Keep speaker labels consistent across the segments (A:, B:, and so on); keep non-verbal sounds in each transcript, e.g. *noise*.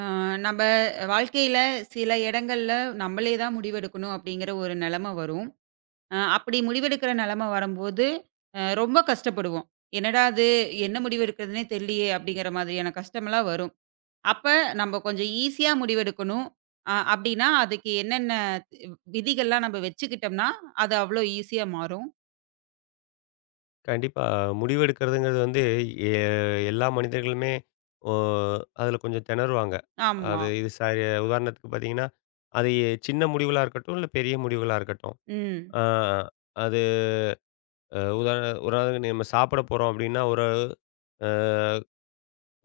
A: ஆ, நம்ம வாழ்க்கையில சில இடங்கள்ல நம்மளே தான் முடிவெடுக்கணும் அப்படிங்கிற ஒரு நிலைமை வரும். அப்படி முடிவெடுக்கிற நிலைமை வரும்போது, ரொம்ப கஷ்டப்படுவோம். "என்னடா இது! என்ன முடிவெடுக்கிறதுன்னே தெரியலையே!" அப்படிங்கிற மாதிரியான கஷ்டமெல்லாம் வரும். அப்ப நம்ம கொஞ்சம் ஈஸியா முடிவெடுக்கணும். அப்படின்னா, அதுக்கு என்னென்ன தி- விதிகள்லாம் நம்ம வச்சுக்கிட்டோம்னா, அது அவ்வளோ ஈஸியா மாறும்.
B: கண்டிப்பா. முடிவெடுக்கிறதுங்கிறது வந்து எ எல்லா மனிதர்களுமே ஒ அதில கொஞ்சம் திணறுவாங்க.
A: ஆமா.
B: அது இது ச உதாரணத்துக்கு பார்த்தீங்கன்னா, அது சின்ன முடிவுகளா இருக்கட்டும், இல்ல பெரிய முடிவுகளா இருக்கட்டும்.
A: ம்.
B: ஆ அது அ உதாரணத்துக்கு நம்ம சாப்பிட போறோம் அப்டின்னா, ஒரு அ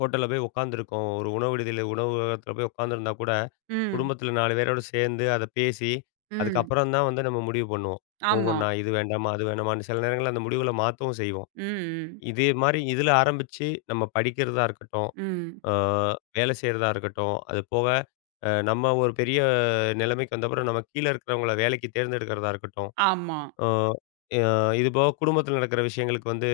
B: ஹோட்டல்ல போய் உட்காந்துருக்கோம். ஒரு உணவு விடுதியில உணவகத்தில போய் உட்காந்துருந்தா கூட,
A: ம்.
B: குடும்பத்தில 4 பேரோட சேர்ந்து அத பேசி,
A: ம்.
B: அதுக்கப்புறம் தான் வந்து நம்ம முடிவு பண்ணுவோம்.
A: ஆமா.
B: ஒவ்வொன்னா இது வேண்டாமா, அது வேண்டாமான்னு சில நேரங்கள்ல அந்த முடிவுகள மாத்தவும் செய்வோம்.
A: ம். ம்.
B: இது மாரி இதில ஆரம்பிச்சு நம்ம படிக்கிறதா இருக்கட்டும்,
A: ம்.
B: அ வேலை செய்றதா இருக்கட்டும், அது போக நம்ம ஒரு பெரிய நிலைமைக்கு வந்தப்புறம் நம்ம கீழ இருக்கிறவங்கள வேலைக்கு தேர்ந்தெடுக்கிறதா இருக்கட்டும்,
A: ஆமா.
B: அ அ இது போக குடும்பத்தில நடக்கிற விஷயங்களுக்கு வந்து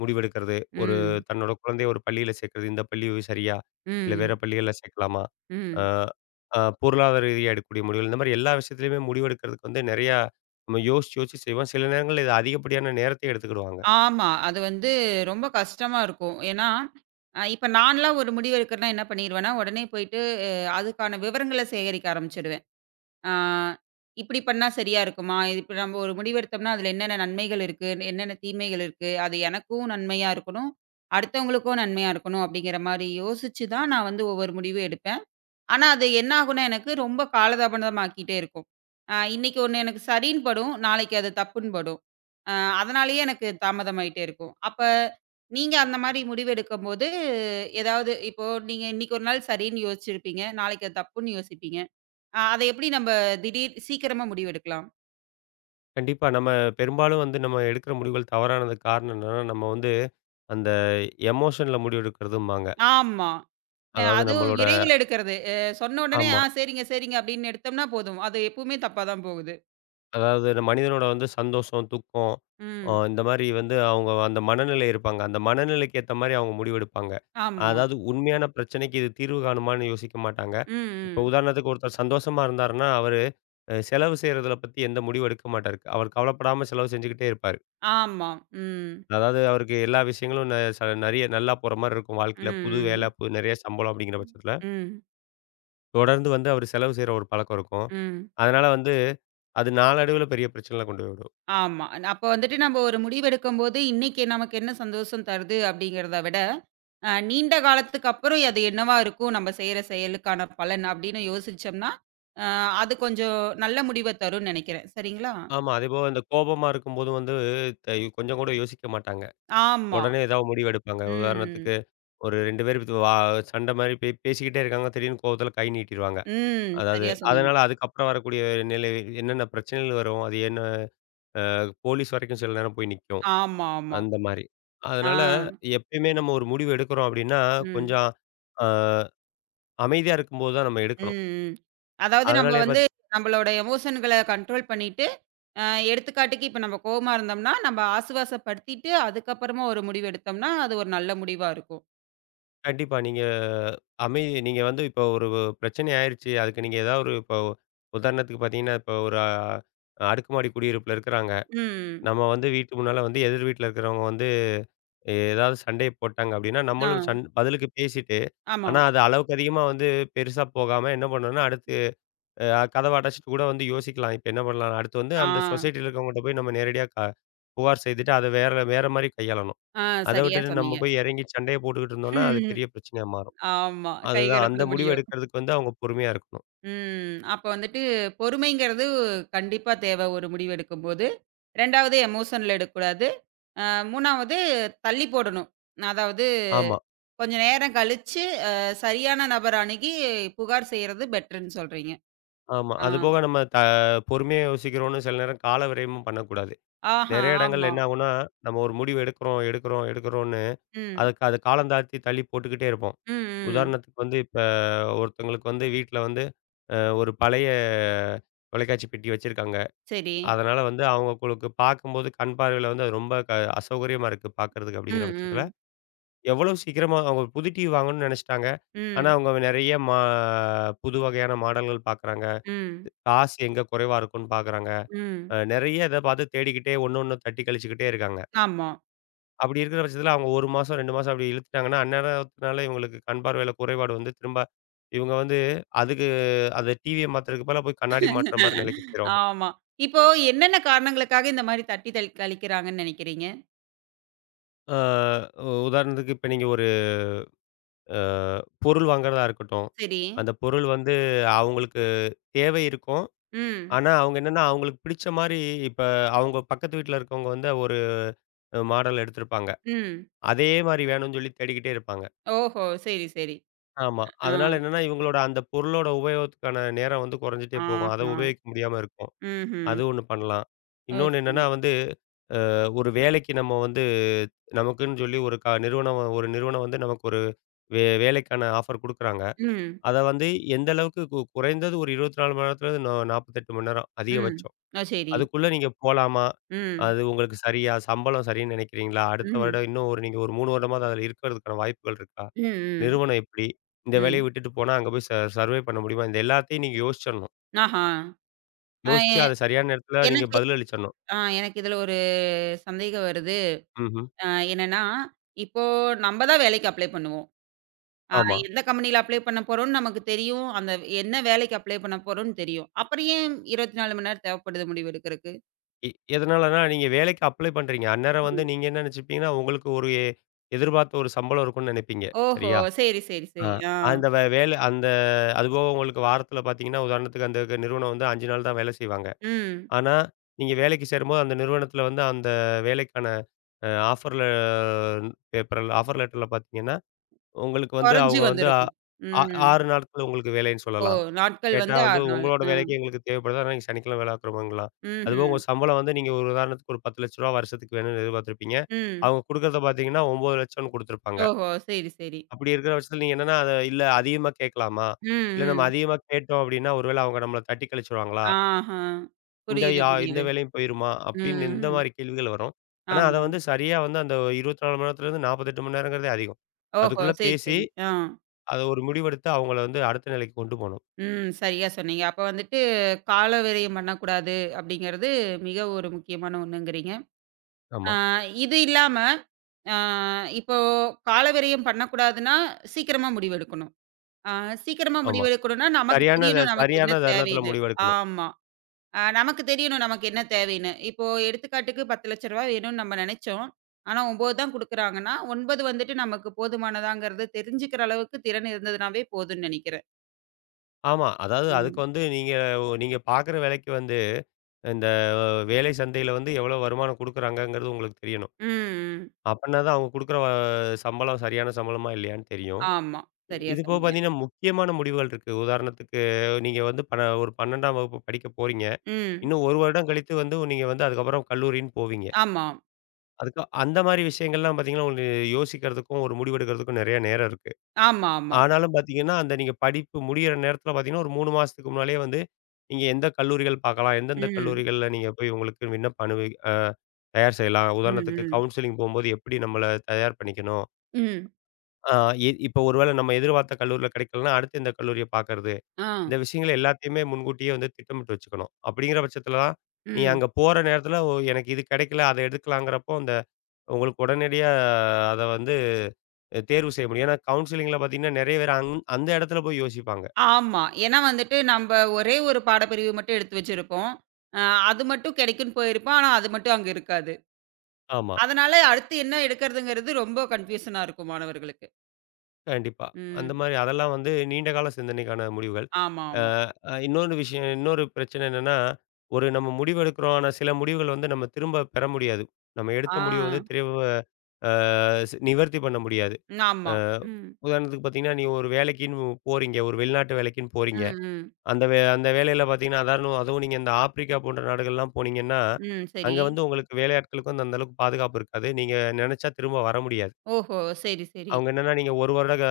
B: முடிவெடுக்கிறது. ஒரு
A: ம்.
B: தன்னோட குழந்தைய ஒரு பள்ளியில சேர்க்கிறது. இந்த பள்ளி சரியா? இல்ல வேற
A: ம்.
B: பள்ளிகள்ல சேர்க்கலாமா? அ
A: ம்.
B: அ பொருளாதார ரீதியா எடுக்கக்கூடிய முடிவுகள். இந்த மாரி எல்லா விஷயத்திலயுமே முடிவெடுக்கிறதுக்கு வந்து நெறையா நம்ம யோசிச்சு யோசிச்சு செய்வோம். சில நேரங்கள்ல இது அதிகப்படியான நேரத்தையும் எடுத்துக்கிடுவாங்க.
A: ஆமா. அது வந்து ரொம்ப கஷ்டமா இருக்கும். ஏன்னா, இப்ப நான்லாம் ஒரு முடிவு எடுக்கிறேன்னா என்ன பண்ணிருவேன்னா, உடனே போயிட்டு அ அதுக்கான விவரங்கள சேகரிக்க ஆரம்பிச்சுருவேன். ஆ இப்டி பண்ணா சரியா இருக்குமா? இது இப்ப நம்ம ஒரு முடிவு எடுத்தோம்னா, அதுல என்னென்ன நன்மைகள் இருக்கு? என்னென்ன தீமைகள் இருக்கு? அது எனக்கும் நன்மையா இருக்கணும், அடுத்தவங்களுக்கும் நன்மையா இருக்கணும் அப்டிங்கிற மாரி யோசிச்சு தான் நான் வந்து ஒவ்வொரு முடிவும் எடுப்பேன். ஆனா, அது என்ன ஆகும்னா, எனக்கு ரொம்ப காலதாமதம் ஆக்கிட்டே இருக்கும். இன்னைக்கு ஒண்ணு எனக்கு சரின்னு படும். நாளைக்கு அது தப்புன்னு படும். அ அதனாலேயே எனக்கு தாமதமாயிட்டே இருக்கும். அப்ப நீங்க அந்த மாரி முடிவெடுக்கும்போது, ஏதாவது இப்போ நீங்க இன்னைக்கு ஒரு நாள் சரின்னு யோசிச்சிருப்பீங்க. நாளைக்கு அது தப்புன்னு யோசிப்பீங்க. அத எப்படி நம்ம திடீர் சீக்கிரமா முடிவெடுக்கலாம்?
B: கண்டிப்பா. நம்ம பெரும்பாலும் வந்து நம்ம எடுக்கிற முடிவுகள் தவறானதுக்கு காரணம் என்னன்னா, நம்ம வந்து அந்த எமோஷன்ல முடிவு எடுக்கிறதும்பாங்க.
A: ஆமா.
B: அதாவது
A: அதுவும்
B: நம்மளோட
A: விரைவில் எடுக்கிறது. சொன்ன உடனே,
B: ஆமா.
A: "ஆ சரிங்க, சரிங்க" அப்படின்னு எடுத்தோம்னா போதும். அது எப்பவுமே தப்பா தான் போகுது.
B: அதாவது இந்த மனிதனோட வந்து சந்தோஷம், துக்கம்
A: ம்.
B: இந்த மாரி வந்து அவங்க அந்த மனநிலை இருப்பாங்க. அந்த மனநிலைக்கு ஏத்த மாரி அவங்க முடிவெடுப்பாங்க.
A: ஆமா.
B: அதாவது உண்மையான பிரச்சனைக்கு இது தீர்வு காணுமான்னு யோசிக்க மாட்டாங்க.
A: ம்,
B: இப்போ
A: ம்.
B: உதாரணத்துக்கு ஒருத்தர் சந்தோஷமா இருந்தாருன்னா, அவரு செலவு செய்றதுல பத்தி எந்த முடிவும் எடுக்க மாட்டாரு. அவர் கவலைப்படாம செலவு செஞ்சுக்கிட்டே இருப்பாரு.
A: ஆமா. ம்.
B: அதாவது அவருக்கு எல்லா விஷயங்களும் ந ச நெறைய நல்லா போற மாரி இருக்கும். வாழ்க்கையில புது வேலை,
A: ம்.
B: நெறைய சம்பளம் அப்படிங்கிற பட்சத்தில,
A: ம்.
B: தொடர்ந்து வந்து அவர் செலவு செய்ற ஒரு பழக்கம் இருக்கும்.
A: ம்.
B: அதனால வந்து அது நாளடைவில பெரிய பிரச்சனையில கொண்டு போய் விடும்.
A: ஆமா. அப்ப வந்துட்டு நம்ம ஒரு முடிவெடுக்கும்போது, இன்னைக்கு நமக்கு என்ன சந்தோஷம் தருது அப்படிங்கிறத விட, நீண்ட காலத்துக்கு அப்புறம் அது என்னவா இருக்கும்? நம்ம செய்ற செயலுக்கான பலன் அப்படின்னு யோசிச்சோம்னா, அ அது கொஞ்சம் நல்ல முடிவ தரும்னு நெனைக்கிறேன். சரிங்களா?
B: ஆமா. அதேபோல இந்த கோபமா இருக்கும்போது வந்து த கொஞ்சம் கூட யோசிக்க மாட்டாங்க.
A: ஆமா.
B: உடனே ஏதாவது முடிவு எடுப்பாங்க.
A: ம்.
B: உதாரணத்துக்கு ஒரு 2 பேர் இது வா சண்டை மாரி பேசிக்கிட்டே இருக்காங்க. திடீர்னு கோவத்தில கை நீட்டிருவாங்க.
A: ம்.
B: அதாவது
A: சரியா சொன்னீங்க.
B: அதனால அதுக்கப்புறம் வரக்கூடிய நிலை என்னென்ன பிரச்சனைகள் வரும்? அது என்ன போலீஸ் வரைக்கும் சில நேரம் போய் நிக்கும்.
A: ஆமா, ஆமா.
B: அந்த மாரி.
A: ஆ.
B: அதனால எப்பயுமே நம்ம ஒரு முடிவு எடுக்கிறோம் அப்டின்னா,
A: ம்.
B: கொஞ்சம் அ அமைதியா இருக்கும்போது தான் நம்ம
A: ம்.
B: எடுக்கணும்.
A: ம். அதாவது நம்ம
B: அதனாலயே
A: வந்து
B: பாத்தி
A: நம்மளோட எமோஷன்கள கண்ட்ரோல் பண்ணிட்டு, அ எடுத்துக்காட்டுக்கு இப்ப நம்ம கோவமா இருந்தோம்னா, நம்ம ஆசுவாசப்படுத்திட்டு அதுக்கப்புறமா ஒரு முடிவு எடுத்தோம்னா, அது ஒரு நல்ல முடிவா இருக்கும்.
B: கண்டிப்பா நீங்க நீங்க வந்து இப்போ ஒரு பிரச்சனை ஆயிருச்சு. அதுக்கு நீங்க ஏதாவது ஒரு இப்போ உதாரணத்துக்கு பார்த்தீங்கன்னா, இப்போ ஒரு அடுக்குமாடி குடியிருப்புல இருக்கிறாங்க.
A: ம்.
B: நம்ம வந்து வீட்டு முன்னால வந்து எதிர் வீட்ல இருக்கிறவங்க வந்து ஏதாவது சண்டைய போட்டாங்க அப்டின்னா,
A: ஆ.
B: நம்மளும் பதிலுக்கு பேசிட்டு,
A: ஆமா.
B: ஆனா அது அளவுக்கு அதிகமா வந்து பெருசா போகாம என்ன பண்ணணும்னா, அடுத்து அ கதவ அடைச்சிட்டு கூட வந்து யோசிக்கலாம். இப்ப என்ன பண்ணலாம்? அடுத்து வந்து
A: ஆ.
B: அந்த சொசைட்டில இருக்கவங்ககிட்ட போய் நம்ம நேரடியா புகார் செய்துட்டு, அத வேற வேற மாரி கையாளணும்.
A: ஆ
B: அத
A: சரியா
B: விட்டுட்டு நம்ம
A: சொன்னீங்க.
B: போய் இறங்கி சண்டைய போட்டுக்கிட்டு இருந்தோம்னா, அது பெரிய
A: *laughs*
B: பிரச்சனையா மாறும்.
A: ஆமா.
B: அதுதான் அந்த
A: கைகலப்புல
B: முடிவு
A: முடியும்.
B: எடுக்கிறதுக்கு வந்து அவங்க பொறுமையா இருக்கணும்.
A: ம். அப்ப வந்துட்டு பொறுமைங்கிறது கண்டிப்பா தேவை ஒரு முடிவு எடுக்கும்போது. 2வது எமோஷன்ல எடுக்கக்கூடாது. அ 3வது தள்ளி போடணும். அதாவது
B: ஆமா,
A: கொஞ்ச நேரம் கழிச்சு, சரியான நபர் அணுகி புகார் செய்யறது பெட்டர்ன்னு சொல்றீங்க.
B: ஆமா.
A: ஆ.
B: அதுபோக நம்ம பொறுமையா யோசிக்கிறோம்னு சில நேரம் கால விரயமும் பண்ணக்கூடாது.
A: ஆஹா,
B: நெறைய இடங்கள்ல
A: ஆமா.
B: என்ன ஆகும்னா, நம்ம ஒரு முடிவு எடுக்கிறோம், எடுக்கிறோம், எடுக்கிறோம்னு
A: ம்.
B: அதுக்கு அது காலம் தாழ்த்தி தள்ளி போட்டுக்கிட்டே இருப்போம்.
A: ம், ம்.
B: உதாரணத்துக்கு வந்து இப்ப ஒருத்தவங்களுக்கு வந்து வீட்ல வந்து ஒரு பழைய தொலைக்காட்சி பெட்டி வச்சிருக்காங்க.
A: சரி.
B: அதனால வந்து அவங்களுக்கு பார்க்கும்போது கண் பார்வையில வந்து அது ரொம்ப அசௌகரியமா இருக்கு பார்க்கறதுக்கு அப்படிங்கிற
A: ம்,
B: பட்சத்தில,
A: ம்.
B: எவ்வளவு சீக்கிரமா அவங்க புது டிவி வாங்கணும்னு நெனச்சுட்டாங்க. ஆனா
A: ம்,
B: அவங்க நெறைய புது வகையான மாடல்கள் பார்க்குறாங்க.
A: ம்,
B: காசு எங்க குறைவா இருக்கும்னு பார்க்குறாங்க.
A: ம்.
B: நெறைய இத பார்த்து தேடிக்கிட்டே ஒண்ணு ஒண்ணு தட்டி கழிச்சுக்கிட்டே இருக்காங்க.
A: ஆமா.
B: அப்படி இருக்கிற பட்சத்தில அவங்க 1 மாசம், 2 மாசம் அப்படி இழுத்துட்டாங்கன்னா, அந்நேரத்தினால இவங்களுக்கு கண் பார்வையில குறைபாடு வந்து திரும்ப இவங்க வந்து அதுக்கு அந்த டிவிய மாத்துறதுக்கு பதிலா போய் கண்ணாடி மாட்டுற மாரி நிலைக்கு போயிரும்.
A: ஆமா. இப்போ என்னென்ன காரணங்களுக்காக இந்த மாரி தட்டி தளி கழிக்கிறாங்கன்னு நெனைக்கிறீங்க?
B: ஆ உதாரணத்துக்கு இப்ப நீங்க ஒரு அ பொருள் வாங்குறதா இருக்கட்டும்.
A: சரி.
B: அந்த பொருள் வந்து அவங்களுக்கு தேவை இருக்கும்.
A: ம்,
B: ஆனா, அவங்க என்னன்னா அவங்களுக்கு பிடிச்ச மாரி இப்ப அவங்க பக்கத்து வீட்ல இருக்கவங்க வந்து ஒரு மாடல் எடுத்திருப்பாங்க.
A: ம்.
B: அதே மாரி வேணும்னு சொல்லி தேடிக்கிட்டே இருப்பாங்க.
A: ஓஹோ! சரி, சரி.
B: ஆமா.
A: ஆ,
B: அதனால என்னன்னா, இவங்களோட அந்த பொருளோட உபயோகத்துக்கான நேரம் வந்து குறைஞ்சிட்டே போகும். அத
A: ஆஹா.
B: உபயோகிக்க முடியாம இருக்கும்.
A: ம்ஹ்ம்.
B: அது ஒண்ணு பண்ணலாம்.
A: ஓ!
B: இன்னொன்னு என்னன்னா
A: சரி.
B: வந்து, ஒரு வேலைக்கு நம்ம வந்து நமக்குன்னு சொல்லி ஒரு நிறுவனம் வந்து நமக்கு ஒரு வேலைக்கான ஆஃபர் குடுக்குறாங்க.
A: ம்,
B: அத வந்து எந்த அளவுக்கு குறைந்தது ஒரு 24 மணி நேரத்துலருந்து 48 மணி நேரம்
A: ம்.
B: அதிகபட்சம்.
A: ஓ! சரி.
B: அதுக்குள்ள நீங்க போலாமா?
A: ம்,
B: அது உங்களுக்கு சரியா? சம்பளம் சரின்னு நினைக்கிறீங்களா? அடுத்த
A: ம்.
B: வருடம் இன்னும் ஒரு 3 வருடமாவது அதுல இருக்கிறதுக்கான வாய்ப்புகள் இருக்கா?
A: ம், ம்,
B: நிறுவனம் எப்படி? இந்த வேலைய
A: ம்.
B: விட்டுட்டு போனா அங்க போய் சர்வே பண்ண முடியுமா? இந்த எல்லாத்தையும் நீங்க யோசிச்சிடணும்.
A: ஆஹா! அ
B: யோசிச்சு
A: எ
B: அத சரியான நேரத்துல நீங்க
A: எனக்கு
B: பதிலளிச்சிடணும்.
A: ஆ எனக்கு இதுல ஒரு சந்தேகம் வருது.
B: ம்ஹ்ம்.
A: அ என்னன்னா, இப்போ நம்ப தான் வேலைக்கு அப்ளை பண்ணுவோம். அ
B: ஆமா.
A: எந்த கம்பெனில அப்ளை பண்ண போறோம்னு நமக்கு தெரியும். அந்த என்ன வேலைக்கு அப்ளை பண்ண போறோம்னு தெரியும். அப்புறம் ஏன் 24 மணி நேரம் தேவைப்படுது முடிவு எடுக்கறக்கு?
B: எ எதனாலனா நீங்க வேலைக்கு அப்ளை பண்றீங்க. அந்நேரம் வந்து
A: ம்.
B: நீங்க என்ன நினைச்சுப்பீங்கன்னா, உங்களுக்கு ஒரு எதிர்பார்த்த ஒரு சம்பளம் இருக்கும்னு நினைப்பீங்க.
A: ஓஹோ!
B: சரியா?
A: சரி, சரி,
B: ஆ
A: சரி. ஆ.
B: அந்த வே வேலை அதுபோக உங்களுக்கு வாரத்துல பார்த்தீங்கன்னா, உதாரணத்துக்கு அந்த நிறுவனம் வந்து 5 நாள் தான் வேலை செய்வாங்க.
A: ம்.
B: ஆனா, நீங்க வேலைக்கு சேரும்போது அந்த நிறுவனத்தில வந்து அந்த வேலைக்கான அ ஆஃபர் ல பேப்பர்ல ஆஃபர் லெட்டர்ல பார்த்தீங்கன்னா, உங்களுக்கு வந்து
A: கொறஞ்சு
B: அவங்க வந்து அ
A: வந்திருக்கும்.
B: ஆ
A: ம்.
B: 6 நாட்கள் உங்களுக்கு வேலைன்னு
A: ஓ!
B: சொல்லலாம்.
A: நாட்கள்
B: கேட்டா
A: வந்து
B: வந்து
A: 6 நாள்.
B: உங்களோட
A: ஆ.
B: வேலைக்கு எங்களுக்கு தேவைப்படுது. ஆனா, நீங்க சனிக்கிழமை வேலை பார்க்குறோமாங்கலாம். அதுபோக
A: ம்ஹ்ம்.
B: உங்க சம்பளம் வந்து நீங்க ஒரு உதாரணத்துக்கு ஒரு ரூ. 10,00,000 வருஷத்துக்கு வேணும்னு எதிர்பார்த்திருப்பீங்க.
A: ம்.
B: அவங்க குடுக்கறத பார்த்தீங்கன்னா, 9,00,000ன்னு குடுத்துருப்பாங்க.
A: ஓஹோ! சரி, சரி.
B: அப்படி இருக்கிற பட்சத்தில நீங்க என்னன்னா, அத இல்ல அதிகமா கேட்கலாமா? இல்ல நம்ம
A: ம், ம்.
B: அதிகமா கேட்டோம் அப்படின்னா, ஒருவேளை அவங்க நம்மள தட்டி கழிச்சுருவாங்களா?
A: ஆஹா. புரியுது,
B: இந்த
A: புரியுது.
B: வேலையும் போயிருமா? அப்படின்னு இந்த
A: ம்.
B: மாரி கேள்விகள் வரும். ஆனா, அத
A: ஆமாம்.
B: வந்து சரியா வந்து அந்த 24 மணி நேரத்துலேருந்து 48 மணி நேரங்கிறதே அதிகம்.
A: ஓஹோ!
B: அதுக்குள்ள
A: சரி,
B: பேசி,
A: சரி. ஆ.
B: அத ஒரு முடிவெடுத்து அவங்கள வந்து அடுத்த நிலைக்கு கொண்டு போணும்.
A: ம். சரியா சொன்னீங்க. அப்ப வந்துட்டு கால விரயம் பண்ணக்கூடாது அப்படிங்கிறது மிக ஒரு முக்கியமான ஒண்ணுங்கிறீங்க. ஆ
B: ஆமா,
A: இது இல்லாம, ஆ இப்போ கால விரயம் பண்ணக்கூடாதுன்னா, சீக்கிரமா முடிவெடுக்கணும். ஆ சீக்கிரமா
B: ஆமா.
A: முடிவெடுக்கணும்னா, நமக்கு தெரியணும் நமக்கு
B: சரியான
A: என்ன
B: தருணத்தில
A: தேவைன்னு.
B: முடிவெடுக்கணும்.
A: ஆமா. நமக்கு தெரியணும் நமக்கு என்ன தேவைன்னு. இப்போ எடுத்துக்காட்டுக்கு ரூ. 10,00,000 வேணும்னு நம்ம நெனைச்சோம். ஆனா 9 தான் குடுக்குறாங்கன்னா, 9 வந்துட்டு நமக்கு போதுமானதாங்கிறது தெரிஞ்சுக்கிற அளவுக்கு திறன் இருந்ததுனாவே போதும்னு நெனைக்கிறேன்.
B: ஆமா. அதாவது அதுக்கு
A: ம்.
B: வந்து நீங்க நீங்க பார்க்குற வேலைக்கு வந்து இந்த வேலை சந்தையில வந்து எவ்வளோ வருமானம் குடுக்குறாங்கங்கிறது உங்களுக்கு தெரியணும்.
A: ம்.
B: அப்பன்னா தான் அவங்க குடுக்குற வ சம்பளம் சரியான சம்பளமா இல்லையான்னு தெரியும்.
A: ஆமா. சரியா
B: இது போக
A: சொன்னீங்க.
B: பார்த்தீங்கன்னா, முக்கியமான முடிவுகள் இருக்கு. உதாரணத்துக்கு நீங்க வந்து ஒரு 12ஆம் வகுப்பு படிக்க போறீங்க.
A: ம்.
B: இன்னும் 1 வருடம் கழித்து வந்து நீங்க வந்து அதுக்கப்புறம் கல்லூரின்னு போவீங்க.
A: ஆமா.
B: அதுக்கு அந்த மாரி விஷயங்கள்லாம் பார்த்தீங்கன்னா, ஒரு யோசிக்கிறதுக்கும், ஒரு முடிவெடுக்கிறதுக்கும் நெறைய நேரம் இருக்கு.
A: ஆமா, ஆமா.
B: ஆனாலும் பார்த்தீங்கன்னா, அந்த நீங்க படிப்பு முடியிற நேரத்தில பார்த்தீங்கன்னா, ஒரு 3 மாசத்துக்கு முன்னாலயே வந்து நீங்க எந்த கல்லூரிகள் பார்க்கலாம், எந்தெந்த
A: ம்.
B: கல்லூரிகள்ல நீங்க போய் உங்களுக்கு விண்ணப்ப அனுபவி அ தயார் செய்யலாம்.
A: ம்,
B: உதாரணத்துக்கு
A: ம்.
B: கவுன்சிலிங் போம்போது எப்படி நம்மள தயார் பண்ணிக்கணும்?
A: ம்.
B: ஆ இ இப்ப ஒருவேள நம்ம எதிர்பார்த்த கல்லூரில கிடைக்கலன்னா, அடுத்து இந்த கல்லூரிய பார்க்கறது.
A: ஆ.
B: இந்த விஷயங்கள எல்லாத்தையுமே முன்கூட்டியே வந்து திட்டமிட்டு வச்சுக்கணும். அப்படிங்கிற பட்சத்தில தான், நீ
A: ம்.
B: அங்க போற நேரத்தில ஓ எனக்கு இது கிடைக்கல, அத எடுக்கலாங்கிறப்போ, அந்த உங்களுக்கு உடனடியா அத வந்து தேர்வு செய்ய முடியும். ஏன்னா கவுன்சிலிங்ல பார்த்தீங்கன்னா, நெறைய பேர் அந்த இடத்துல போய் யோசிப்பாங்க.
A: ஆமா. ஏன்னா வந்துட்டு நம்ப ஒரே ஒரு பாடப்பிரிவு மட்டும் எடுத்து வச்சிருப்போம். அ அது மட்டும் கிடைக்கும்னு போயிருப்போம். ஆனா, அது மட்டும் அங்க இருக்காது.
B: ஆமா.
A: அதனால அடுத்து என்ன எடுக்கிறதுங்கிறது ரொம்ப கன்ஃபியூஷனா இருக்கும் மாணவர்களுக்கு.
B: கண்டிப்பா. அந்த
A: ம்.
B: மாரி அதெல்லாம் வந்து நீண்ட கால சிந்தனைக்கான முடிவுகள்.
A: ஆமா,
B: அ
A: ஆமா.
B: அ இன்னொரு விஷயம் இன்னொரு பிரச்சனை என்னன்னா, ஒரு நம்ம முடிவு எடுக்கிறோம். ஆனா சில முடிவுகள் வந்து நம்ம திரும்ப பெற முடியாது. நம்ம
A: ஆ.
B: எடுத்த முடிவு வந்து திரும்ப அ ஸ் நிவர்த்தி பண்ண முடியாது. அ
A: ஆமா. ம்.
B: உதாரணத்துக்கு பார்த்தீங்கன்னா, நீங்க ஒரு வேலைக்குன்னு போறீங்க. ஒரு வெளிநாட்டு வேலைக்குன்னு போறீங்க.
A: ம், ம்.
B: அந்த வேலையில பார்த்தீங்கன்னா, அதாரணம் அதுவும் நீங்க இந்த ஆப்பிரிக்கா போன்ற நாடுகள்லாம் போனீங்கன்னா,
A: ம். சரி.
B: அங்க வந்து உங்களுக்கு வேலையாட்களுக்கு வந்து அந்த அளவுக்கு பாதுகாப்பு இருக்காது. நீங்க நெனச்சா திரும்ப வர முடியாது.
A: ஓஹோ! சரி, சரி.
B: அவங்க என்னன்னா, நீங்க 1 வருட க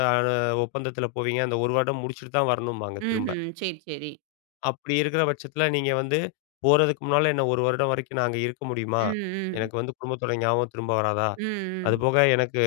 B: ஒப்பந்தத்தில போவீங்க. அந்த 1 வருடம் முடிச்சுட்டு தான் வரணும்பாங்க திரும்ப.
A: ம்ஹ்ம். சரி, சரி.
B: அப்படி இருக்கிற பட்சத்தில நீங்க வந்து, போறதுக்கு முன்னால என்ன 1 வருடம் வரைக்கும் நான் அங்க இருக்க முடியுமா?
A: ம், ம்.
B: எனக்கு வந்து குடும்பத்தோட ஞாபகம் திரும்ப வராதா?
A: ம், ம்.
B: அதுபோக எனக்கு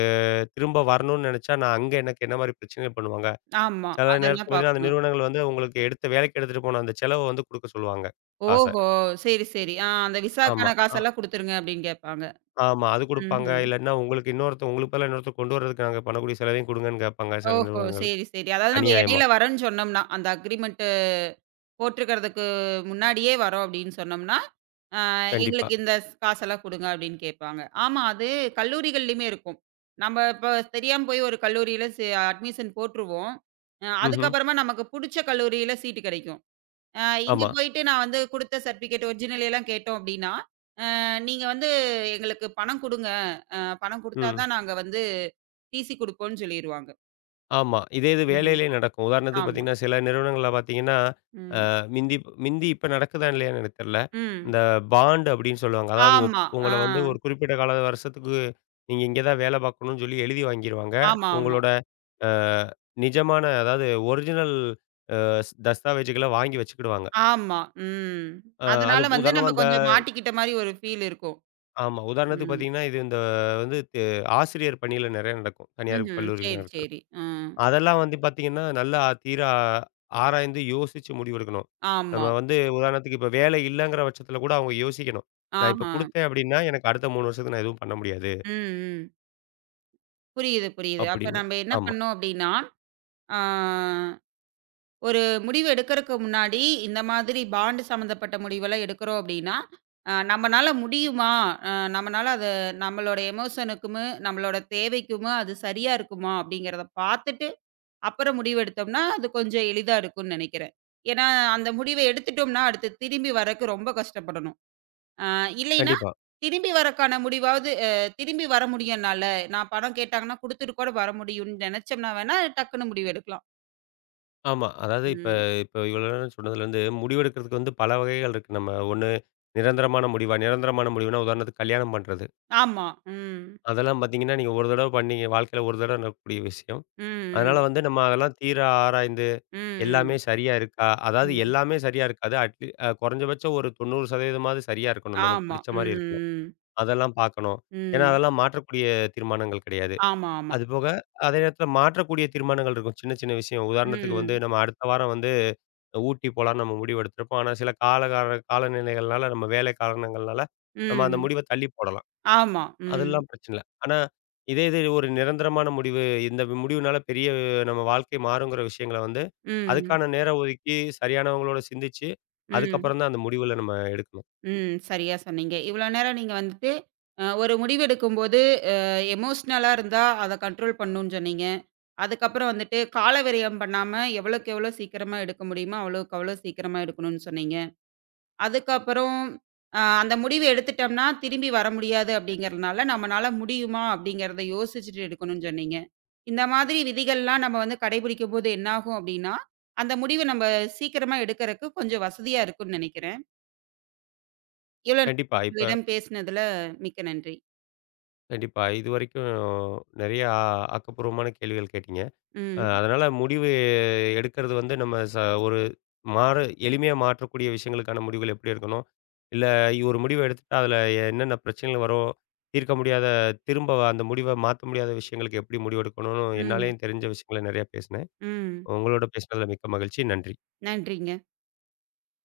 B: திரும்ப வரணும்னு நெனைச்சா, நான் அங்க எனக்கு என்ன மாரி பிரச்சனைகள் பண்ணுவாங்க?
A: ஆமா.
B: சில நேரத்தில
A: அதெல்லாம்
B: பார்த்தீங்கன்னா, அந்த
A: பாக்கணும்.
B: நிறுவனங்கள் வந்து உங்களுக்கு எடுத்த வேலைக்கு எடுத்துட்டு போன அந்த செலவ வந்து குடுக்க சொல்லுவாங்க காச.
A: ஓஹோ! சரி, சரி. ஆ அந்த
B: ஆமா.
A: விசாக்கான
B: அ
A: காசெல்லாம் குடுத்துருங்க அப்டின்னு கேட்பாங்க.
B: ஆமா. அது குடுப்பாங்க.
A: ம்ஹ்ம்.
B: இல்லாட்டினா உங்களுக்கு இன்னொருத்தர் உங்களுக்கு பதிலா இன்னொருத்தர் கொண்டு வர்றதுக்கு நாங்க பண்ணக்கூடிய செலவையும் குடுங்கன்னு கேட்பாங்க சில
A: ஓஹோ!
B: நிறுவனங்கள்.
A: சரி, சரி. அதாவது நம்ம
B: அநியாயமா.
A: இடையில வரோன்னு சொன்னோம்னா, அந்த அக்ரிமெண்ட் போட்டுருக்கிறதுக்கு முன்னாடியே வரோம் அப்டின்னு சொன்னோம்னா, ஆ
B: கண்டிப்பா.
A: எங்களுக்கு இந்த ஸ் காசெல்லாம் குடுங்க அப்டின்னு கேட்பாங்க. ஆமா, அது கல்லூரிகள்லயுமே இருக்கும். நம்ம இப்ப தெரியாம போய் ஒரு கல்லூரியில சே அட்மிஷன் போட்டுருவோம்.
B: ம்ஹ்ம்.
A: அதுக்கப்புறமா நமக்கு புடிச்ச கல்லூரியில சீட்டு கெடைக்கும். அ இங்க
B: ஆமா.
A: போயிட்டு நான் வந்து குடுத்த சர்டிபிகேட் ஒரிஜினல் எல்லாம் கேட்டோம் அப்டின்னா நீங்க வந்து எங்களுக்கு பணம் குடுங்க. அ பணம் குடுத்தா
B: ம்.
A: தான் நாங்க வந்து டிசி குடுப்போம்ன்னு சொல்லிருவாங்க.
B: ஆமா. இதே இது
A: ம்.
B: வேலையிலயும் நடக்கும். உதாரணத்துக்கு
A: ஆமா.
B: பார்த்தீங்கன்னா, சில நிறுவனங்கள்ல பார்த்தீங்கன்னா, அ
A: ம்.
B: மிந்தி மிந்தி இப்ப நடக்குதா இல்லையான்னு எனக்கு தெரியல.
A: ம்.
B: இந்த பாண்ட் அப்படின்னு சொல்லுவாங்க. அதாவது
A: ஆமா.
B: உங்கள
A: ஆ.
B: வந்து ஒரு குறிப்பிட்ட கால வருஷத்துக்கு நீங்க இங்க தான் வேலை பார்க்கணும்னு சொல்லி எழுதி வாங்கிருவாங்க.
A: ஆமா, ஆமா.
B: உங்களோட அ நிஜமான அதாவது ஒரிஜினல் அ தஸ்தாவேஜுகள வாங்கி வச்சுக்கிடுவாங்க.
A: ஆமா. ம்.
B: அ அது
A: அதனால வந்து
B: உதாரணமா
A: நம்ம
B: இந்த
A: கொஞ்சம் மாட்டிக்கிட்ட மாரி ஒரு ஃபீல் இருக்கும்.
B: ஆமா. உதாரணத்துக்கு
A: ம்.
B: பார்த்தீங்கன்னா, இது இந்த வந்து து ஆசிரியர் பணியில நெறைய நடக்கும். தனியார்
A: ம்ஹ்ம்.
B: கல்லூரிகள்
A: சரி,
B: நடக்குது.
A: சரி. ம்.
B: அதெல்லாம் வந்து பார்த்தீங்கன்னா, நல்லா தீர ஆராய்ந்து யோசிச்சு முடிவெடுக்கணும்.
A: ஆமா.
B: நம்ம வந்து உதாரணத்துக்கு இப்ப வேலை இல்லங்கிற பட்சத்தில கூட அவங்க யோசிக்கணும். நான் இப்ப
A: ஆஹா.
B: குடுத்தேன் அப்டின்னா, எனக்கு அடுத்த 3 வருஷத்துக்கு நான் எதுவும் பண்ண முடியாது
A: ம், ம். புரியுது, புரியுது. அப்ப
B: அப்படின்னு.
A: நம்ம என்ன
B: ஆமா.
A: பண்ணோம் அப்டின்னா, ஆ ஒரு முடிவு எடுக்கறக்கு முன்னாடி, இந்த மாதிரி பாண்ட் சம்மந்தப்பட்ட முடிவெல்லாம் எடுக்கிறோம் அப்படின்னா, நம்மனால முடியுமா? நம்மனால அது நம்மளோட எமோஷனுக்குமு, நம்மளோட தேவைக்குமு அது சரியா இருக்குமா? அப்படிங்கிறத பார்த்துட்டு, அப்புறம் முடிவு எடுத்தோம்னா, அது கொஞ்சம் எளிதா இருக்கும்னு நெனைக்கிறேன். ஏன்னா, அந்த முடிவ எடுத்துட்டோம்னா, அடுத்து திரும்பி வரக்கு ரொம்ப கஷ்டப்படணும். அ இல்லைன்னா,
B: கண்டிப்பா.
A: திரும்பி வரக்கான முடிவாவது திரும்பி வர முடியும் என்னால. நான் பணம் கேட்டாங்கன்னா, குடுத்துட்டு கூட வர முடியும்னு நெனைச்சோம்னா வேணா, டக்குனு முடிவு எடுக்கலாம்.
B: ஆமா. அதாவது இப்ப
A: ம்.
B: இப்ப இவ்வளோ நேரம் சொன்னதுலேருந்து முடிவெடுக்கிறதுக்கு வந்து பல வகைகள் இருக்கு. நம்ம ஒண்ணு நிரந்தரமான முடிவுனா உதாரணத்துக்கு கல்யாணம் பண்றது.
A: ஆமா. ம்.
B: அதெல்லாம் பார்த்தீங்கன்னா, நீங்க ஒரு தடவ பண்ணீங்க வாழ்க்கையில ஒரு தடவ நடக்கக்கூடிய விஷயம்.
A: ம்,
B: அதனால
A: ம்.
B: வந்து நம்ம அதெல்லாம் தீர ஆராய்ந்து,
A: ம்,
B: எல்லாமே
A: ம்.
B: சரியா இருக்கா? அதாவது
A: ம்.
B: எல்லாமே சரியா இருக்காது. அட்லீ அ குறைஞ்சபட்சம் ஒரு 90% மாவது சரியா இருக்கணும். நமக்கு
A: ஆமா.
B: பிடிச்ச
A: ம்,
B: மாரி இருக்கணும்.
A: ம்.
B: அதெல்லாம் பார்க்கணும். ஏன்னா,
A: ம்.
B: அதெல்லாம் மாற்றக்கூடிய தீர்மானங்கள் கிடையாது.
A: ஆமா, ஆமா.
B: அதுபோக அதே நேரத்தில மாற்றக்கூடிய தீர்மானங்கள் இருக்கும். சின்ன சின்ன விஷயம். உதாரணத்துக்கு வந்து
A: ம்,
B: நம்ம அடுத்த வாரம் வந்து ஊட்டி போலான்னு நம்ம முடிவு எடுத்திருப்போம். ஆனா சில காலநிலைகள்னால, நம்ம வேலை காரணங்கள்னால, நம்ம அந்த
A: ம்.
B: முடிவ தள்ளி போடலாம்.
A: ஆமா. ம்,
B: அதெல்லாம் பிரச்சனை இல்ல. ஆனா, இதே இது ஒரு நிரந்தரமான முடிவு. இந்த முடிவுனால பெரிய நம்ம வாழ்க்கை மாறுங்கிற விஷயங்கள வந்து,
A: ம்,
B: அதுக்கான நேரம் ஒதுக்கி, சரியானவங்களோட சிந்திச்சு,
A: ம்,
B: அதுக்கப்புறம் தான் அந்த முடிவுல நம்ம எடுக்கணும்.
A: ம். சரியா சொன்னீங்க. இவ்வளோ நேரம் நீங்க வந்துட்டு, ஒரு முடிவெடுக்கும்போது, அ எமோஷ்னலா இருந்தா அத கண்ட்ரோல் பண்ணணும்னு சொன்னீங்க. அதுக்கப்புறம் வந்துட்டு, கால விரயம் பண்ணாம எவ்வளோக்கு எவ்வளோ சீக்கிரமா எடுக்க முடியுமோ, அவ்வளோக்கு அவ்வளோ சீக்கிரமா எடுக்கணும்னு சொன்னீங்க. அதுக்கப்புறம் அந்த முடிவு எடுத்துட்டோம்னா, திரும்பி வர முடியாது அப்படிங்கிறதுனால, நம்மனால முடியுமா அப்படிங்கிறத யோசிச்சுட்டு எடுக்கணும்னு சொன்னீங்க. இந்த மாதிரி விதிகள்லாம் நம்ம வந்து கடைபிடிக்கும்போது என்னாகும் அப்படின்னா, அந்த முடிவு நம்ம சீக்கிரமா எடுக்கறக்கு கொஞ்சம் வசதியா இருக்கும்னு நெனைக்கிறேன். இவ்வளோ நேரம்
B: கண்டிப்பா. இப்ப
A: உங்களிடம் பேசினதுல மிக்க நன்றி.
B: கண்டிப்பா. இதுவரைக்கும் நெறையா ஆக்கப்பூர்வமான கேள்விகள் கேட்டீங்க.
A: ம்,
B: அதனால முடிவு எடுக்கிறது வந்து நம்ம ஒரு எளிமையா மாற்றக்கூடிய விஷயங்களுக்கான முடிவுகள் எப்படி எடுக்கணும், இல்ல ஒரு முடிவு எடுத்துட்டா அதில என்னென்ன பிரச்சனைகள் வரும், தீர்க்க முடியாத அந்த முடிவ மாத்த முடியாத விஷயங்களுக்கு எப்படி முடிவெடுக்கணும்னு
A: ம்,
B: என்னாலேயும் தெரிஞ்ச விஷயங்கள நெறையா பேசினேன்.
A: ம்.
B: உங்களோட பேசினதில மிக்க மகிழ்ச்சி. நன்றி.
A: நன்றிங்க.